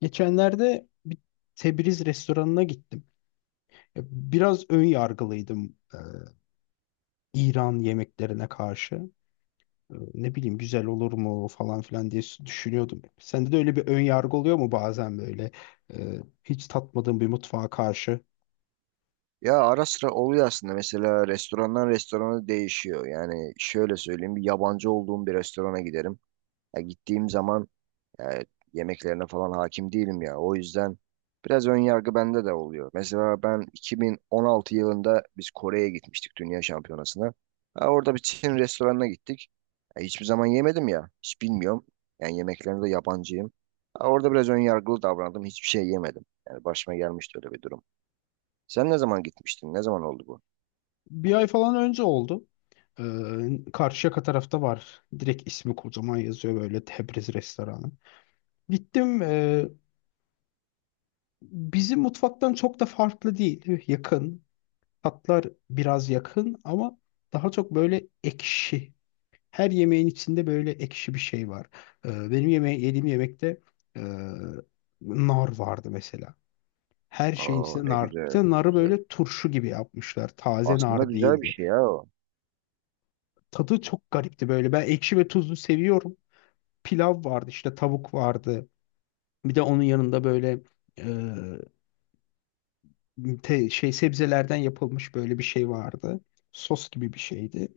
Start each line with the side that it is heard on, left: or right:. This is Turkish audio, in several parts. left: Geçenlerde bir Tebriz restoranına gittim. Ya, biraz ön yargılıydım, İran yemeklerine karşı. Ne bileyim güzel olur mu falan filan diye düşünüyordum. Sende de öyle bir ön yargı oluyor mu bazen böyle, hiç tatmadığın bir mutfağa karşı?
right: Ya ara sıra oluyor aslında, mesela restorandan restorana değişiyor. Yani şöyle söyleyeyim, bir yabancı olduğum bir restorana giderim. Ya gittiğim zaman e, yemeklerine falan hakim değilim ya. O yüzden biraz ön yargı bende de oluyor. Mesela ben 2016 yılında biz Kore'ye gitmiştik Dünya Şampiyonası'na. Ha, orada bir Çin restoranına gittik. Ya hiçbir zaman yemedim ya. Hiç bilmiyorum. Yani yemeklerine de yabancıyım. Ha, orada biraz ön yargılı davrandım. Hiçbir şey yemedim. Yani başıma gelmişti öyle bir durum. Sen ne zaman gitmiştin? Ne zaman oldu bu?
left: Bir ay falan önce oldu. Karşıyaka tarafta var. Direkt ismi kocaman yazıyor böyle, Tebriz restoranı. Gittim, bizim mutfaktan çok da farklı değil. Yakın. Tatlar biraz yakın ama daha çok böyle ekşi. Her yemeğin içinde böyle ekşi bir şey var. Benim yediğim yemekte, e, nar vardı mesela. Her şeyin
right: Aa,
left: içinde
right: ne
left: nar. Bir
right: güzel,
left: de
right: ne
left: narı
right: güzel.
left: böyle turşu gibi yapmışlar. Taze
right: Aslında
left: nar
right: güzel bir
left: değildi.
right: şey ya o.
left: Tadı çok garipti böyle. Ben ekşi ve tuzlu seviyorum. Pilav vardı işte, tavuk vardı. Bir de onun yanında böyle, e, sebzelerden yapılmış böyle bir şey vardı. Sos gibi bir şeydi.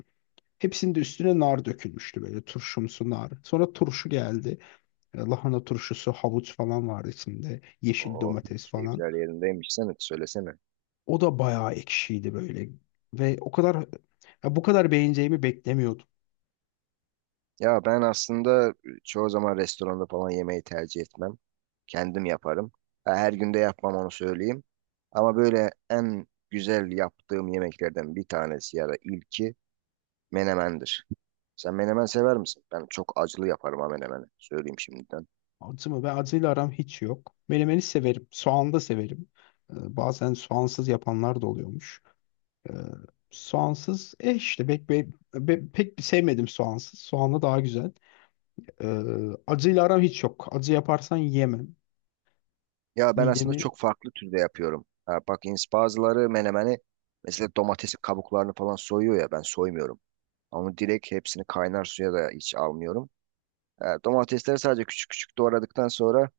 left: Hepsinin de üstüne nar dökülmüştü, böyle turşumsu nar. Sonra turşu geldi. Lahana turşusu, havuç falan vardı içinde. Yeşil
right: Oh,
left: domates falan.
right: keyifler yerindeymiş. Sen et söylesene.
left: O da bayağı ekşiydi böyle. Ve o kadar ya bu kadar beğeneceğimi beklemiyordum.
right: Ya ben aslında çoğu zaman restoranda falan yemeği tercih etmem. Kendim yaparım. Ha, her günde yapmam, onu söyleyeyim. Ama böyle en güzel yaptığım yemeklerden bir tanesi ya da ilki menemendir. Sen menemen sever misin? Ben çok acılı yaparım ha menemeni. Söyleyeyim şimdiden.
left: Acı mı? Ve acıyla aram hiç yok. Menemeni severim. Soğan da severim. Bazen soğansız yapanlar da oluyormuş. E, Soğansız, işte pek, pek sevmedim soğansız. Soğanlı daha güzel. E, Acıyla aram hiç yok. Acı yaparsan yemem.
right: Ya ben aslında
left: Midemi.
right: çok farklı türde yapıyorum. Ha, bak bazıları menemeni mesela domatesi, kabuklarını falan soyuyor ya, ben soymuyorum. Ama direkt hepsini kaynar suya da hiç almıyorum. Ha, domatesleri sadece küçük küçük doğradıktan sonra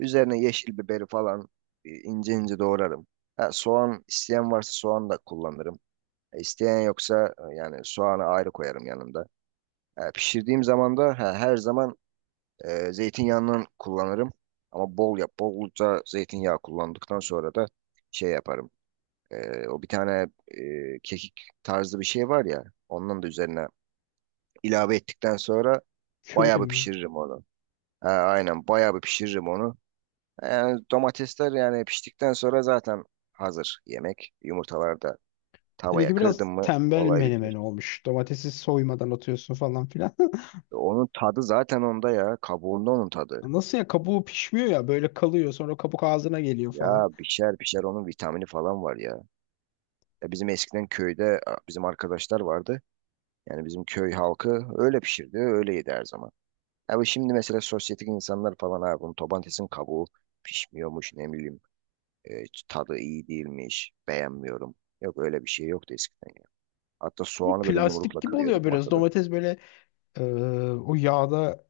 right: üzerine yeşil biberi falan ince ince doğrarım. Ha, soğan isteyen varsa soğan da kullanırım. İsteyen yoksa yani soğanı ayrı koyarım yanında. Ha, pişirdiğim zaman da ha, her zaman zeytinyağından kullanırım. Ama bolca zeytinyağı kullandıktan sonra da şey yaparım. E, o bir tane kekik tarzı bir şey var ya. Ondan da üzerine ilave ettikten sonra
left: Köri
right: bayağı bir
left: mi?
right: pişiririm onu. Ha, aynen bayağı bir pişiririm onu. Yani domatesler yani piştikten sonra zaten hazır yemek. Yumurtalar da tavaya
left: Seninki
right: kırdım
left: biraz
right: mı
left: tembel
right: olay
left: menemen
right: bitmiş.
left: olmuş. Domatesi soymadan atıyorsun falan filan.
right: E, onun tadı zaten onda ya. Kabuğunda onun tadı.
left: Nasıl ya, kabuğu pişmiyor, ya böyle kalıyor sonra kabuk ağzına geliyor
right: Ya
left: falan.
right: pişer pişer, onun vitamini falan var ya. Ya bizim eskiden köyde a, bizim arkadaşlar vardı. Yani bizim köy halkı öyle pişirdi, öyle yedi her zaman. Abi şimdi mesela sosyetik insanlar falan, abi bunun tobantesin kabuğu pişmiyormuş, ne bileyim, e, tadı iyi değilmiş, beğenmiyorum. Yok öyle bir şey yoktu eskiden ya. Hatta
left: Bu
right: soğanı böyle
left: plastik
right: yumrukla
left: gibi oluyor
right: kırıyorduk
left: biraz.
right: masada.
left: Domates böyle, Ee, o yağda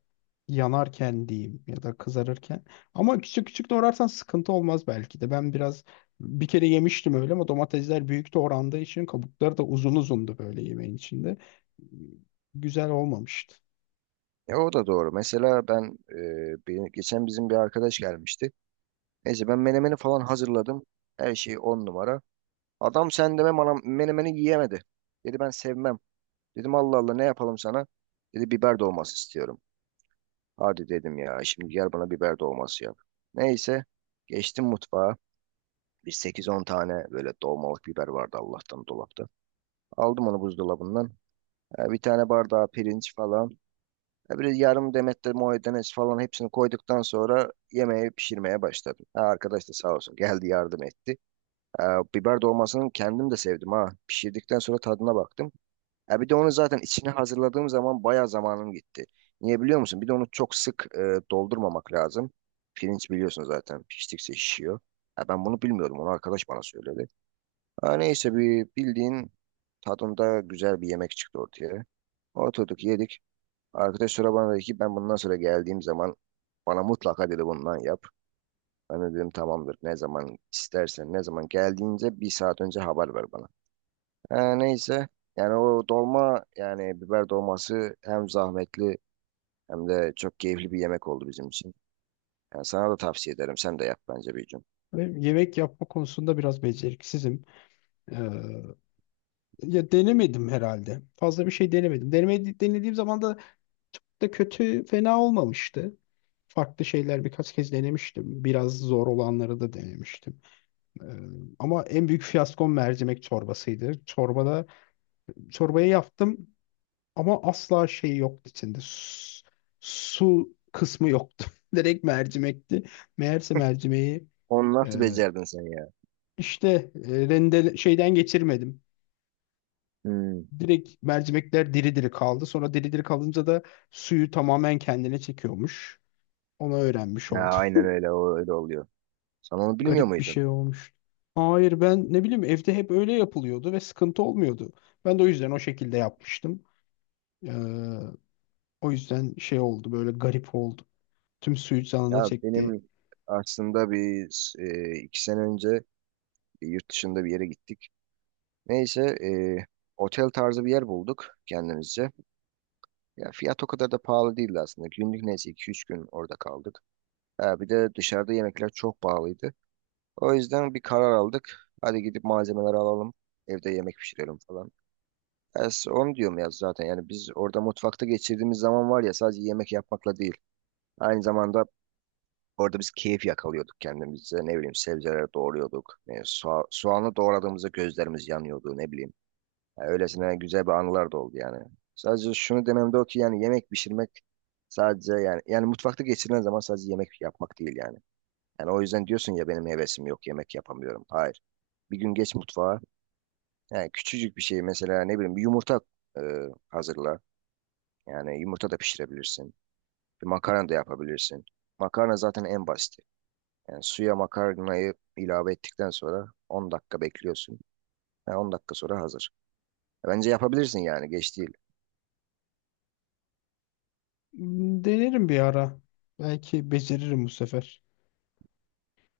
left: yanarken diyeyim ya da kızarırken. Ama küçük küçük doğrarsan sıkıntı olmaz belki de. Ben biraz bir kere yemiştim öyle, ama domatesler büyük doğrandığı için kabukları da uzun uzundu böyle yemeğin içinde. Güzel olmamıştı.
right: Ya o da doğru. Mesela ben geçen bizim bir arkadaş gelmişti. Neyse, ben menemeni falan hazırladım. Her şey on numara. Adam sen deme, bana menemeni yiyemedi. Dedi ben sevmem. Dedim Allah Allah, ne yapalım sana? Dedi biber dolması istiyorum. Hadi dedim ya, şimdi gel bana biber dolması yap. Neyse, geçtim mutfağa. Bir sekiz on tane böyle dolmalık biber vardı Allah'tan dolapta. Aldım onu buzdolabından. E, bir tane bardağı pirinç falan. E, bir yarım demet de maydanoz falan, hepsini koyduktan sonra yemeği pişirmeye başladım. Ha, arkadaş da sağ olsun geldi yardım etti. E, Biber dolmasını kendim de sevdim ha. Pişirdikten sonra tadına baktım. Ya bir de onu zaten içine hazırladığım zaman bayağı zamanım gitti. Niye biliyor musun? Bir de onu çok sık doldurmamak lazım. Pirinç biliyorsun zaten piştikçe şişiyor. Ya ben bunu bilmiyordum. Onu arkadaş bana söyledi. Ha neyse, bir bildiğin tadında güzel bir yemek çıktı ortaya. Oturduk yedik. Arkadaş sonra bana dedi ki ben bundan sonra geldiğim zaman bana mutlaka dedi bundan yap. Ben de dedim tamamdır. Ne zaman istersen, ne zaman geldiğince bir saat önce haber ver bana. Ha, neyse. Yani o dolma, yani biber dolması hem zahmetli hem de çok keyifli bir yemek oldu bizim için. Yani sana da tavsiye ederim. Sen de yap bence bir gün.
left: Ve yemek yapma konusunda biraz beceriksizim. Ee, Ya denemedim herhalde. Fazla bir şey denemedim. Denediğim zaman da çok da kötü, fena olmamıştı. Farklı şeyler birkaç kez denemiştim. Biraz zor olanları da denemiştim. Ee, Ama en büyük fiyaskom mercimek çorbasıydı. Çorbayı yaptım ama asla şey yoktu içinde. Su kısmı yoktu. Direkt mercimekti. Meğerse mercimeği,
right: Onu
left: e,
right: nasıl becerdin sen ya?
left: işte, şeyden geçirmedim.
right: Hmm.
left: Direkt mercimekler diri diri kaldı. Sonra diri diri kalınca da suyu tamamen kendine çekiyormuş. Onu öğrenmiş
right: Ya
left: oldum.
right: aynen öyle, o öyle oluyor. Sen onu bilmiyor
left: Garip bir
right: muydun?
left: şey olmuş. Hayır, ben ne bileyim, evde hep öyle yapılıyordu ve sıkıntı olmuyordu. Ben de o yüzden o şekilde yapmıştım. Ee, O yüzden şey oldu, böyle garip oldu. Tüm suyu canına
right: Ya
left: çekti.
right: benim aslında bir iki sene önce bir yurt dışında bir yere gittik. Neyse, e, otel tarzı bir yer bulduk kendimizce. Ya fiyat o kadar da pahalı değildi aslında. Günlük neyse, iki üç gün orada kaldık. Ha, bir de dışarıda yemekler çok pahalıydı. O yüzden bir karar aldık. Hadi gidip malzemeleri alalım. Evde yemek pişirelim falan. Onu diyorum ya zaten. Yani biz orada mutfakta geçirdiğimiz zaman var ya, sadece yemek yapmakla değil. Aynı zamanda orada biz keyif yakalıyorduk kendimize. Ne bileyim, sebzeleri doğruyorduk. E, soğanı doğradığımızda gözlerimiz yanıyordu, ne bileyim. Ya, öylesine güzel bir anılar da oldu yani. Sadece şunu demem de o ki yani yemek pişirmek sadece yani mutfakta geçirilen zaman sadece yemek yapmak değil yani. Yani o yüzden diyorsun ya benim hevesim yok, yemek yapamıyorum. Hayır. Bir gün geç mutfağa. Yani küçücük bir şey, mesela ne bileyim bir yumurta e, hazırla. Yani yumurta da pişirebilirsin. Bir makarna da yapabilirsin. Makarna zaten en basiti. Yani suya makarnayı ilave ettikten sonra 10 dakika bekliyorsun. Yani 10 dakika sonra hazır. E, bence yapabilirsin, yani geç değil.
left: Denerim bir ara. Belki beceririm bu sefer.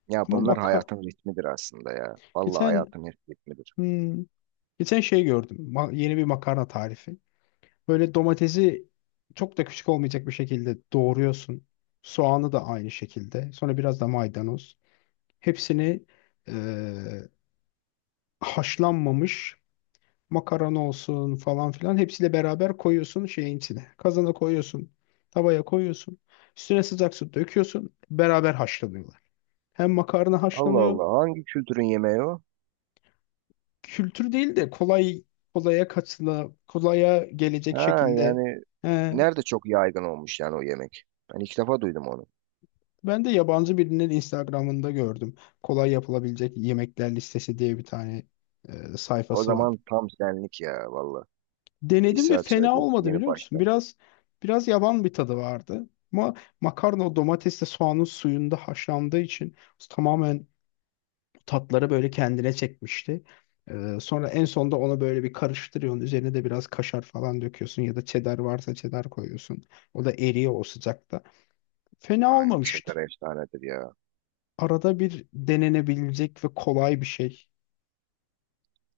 right: Ya
left: Ama
right: bunlar hayatın ritmidir aslında ya. Vallahi
left: geçen
right: hayatın ritmidir.
left: hmm, geçen şey gördüm. Yeni bir makarna tarifi. Böyle domatesi çok da küçük olmayacak bir şekilde doğruyorsun. Soğanı da aynı şekilde. Sonra biraz da maydanoz. Hepsini, e, haşlanmamış makarna olsun falan filan, hepsiyle beraber koyuyorsun şeyin içine. Kazana koyuyorsun, tavaya koyuyorsun. Üstüne sıcak su döküyorsun. Beraber haşlanıyorlar. Hem makarna
right: Allah
left: haşlanıyor.
right: Allah, hangi kültürün yemeği o?
left: Kültür değil de, kolay kolaya kaçla kolaya gelecek
right: Ha
left: şekilde.
right: yani
left: He,
right: nerede çok yaygın olmuş yani o yemek? Ben ilk defa duydum onu.
left: ben de yabancı birinin Instagram'ında gördüm. Kolay yapılabilecek yemekler listesi diye bir tane
right: O
left: sayfası var.
right: zaman tam senlik ya valla. Bir
left: Denedim ve
right: saat sonra
left: fena
right: geç,
left: olmadı,
right: yeni
left: biliyor musun?
right: başla.
left: Biraz yaban bir tadı vardı. Ama makarna o domatesle soğanın suyunda haşlandığı için tamamen tatları böyle kendine çekmişti. Sonra en sonda ona böyle bir karıştırıyorsun. Üzerine de biraz kaşar falan döküyorsun, ya da cheddar varsa cheddar koyuyorsun. O da eriyor o sıcakta. Fena
right: Aynen
left: olmamıştı.
right: çeter efsanedir ya.
left: Arada bir denenebilecek ve kolay bir şey.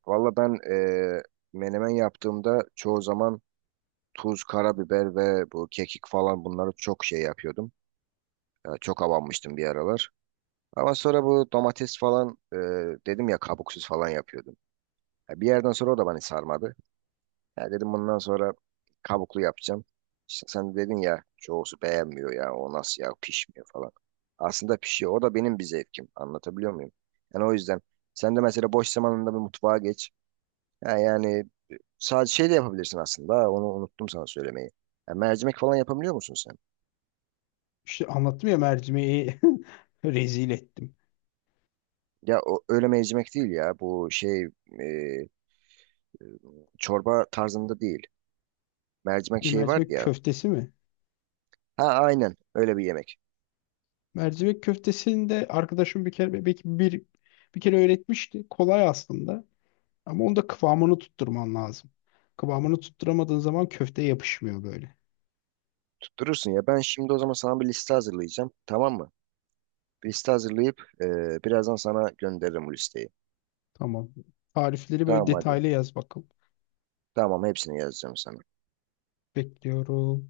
right: Valla ben menemen yaptığımda çoğu zaman tuz, karabiber ve bu kekik falan, bunları çok şey yapıyordum. Ya çok avanmıştım bir aralar. Ama sonra bu domates falan, dedim ya kabuksuz falan yapıyordum. Ya bir yerden sonra o da beni sarmadı. Ya dedim bundan sonra kabuklu yapacağım. İşte sen dedin ya çoğusu beğenmiyor ya, o nasıl ya, pişmiyor falan. Aslında pişiyor. O da benim bir zevkim. Anlatabiliyor muyum? Yani o yüzden sen de mesela boş zamanında bir mutfağa geç. Ha, yani sadece şey de yapabilirsin aslında. Ha, onu unuttum sana söylemeyi. Ya mercimek falan yapabiliyor musun sen?
left: İşte anlattım ya, mercimeği rezil ettim.
right: Ya o, öyle mercimek değil ya. Bu şey e, çorba tarzında değil. Mercimek
left: Ne,
right: şey vardı
left: mercimek
right: ya.
left: köftesi mi?
right: Ha aynen öyle bir yemek.
left: Mercivek köftesini de arkadaşım bir kere, belki bir kere öğretmişti. Kolay aslında. Ama onda kıvamını tutturman lazım. Kıvamını tutturamadığın zaman köfte yapışmıyor böyle.
right: Tutturursun ya. Ben şimdi o zaman sana bir liste hazırlayacağım. Tamam mı? Bir liste hazırlayıp birazdan sana gönderirim bu listeyi.
left: Tamam. Tarifleri böyle
right: Tamam hadi.
left: detaylı yaz bakalım.
right: Tamam hepsini yazacağım sana.
left: Bekliyorum.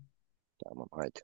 right: Tamam haydi.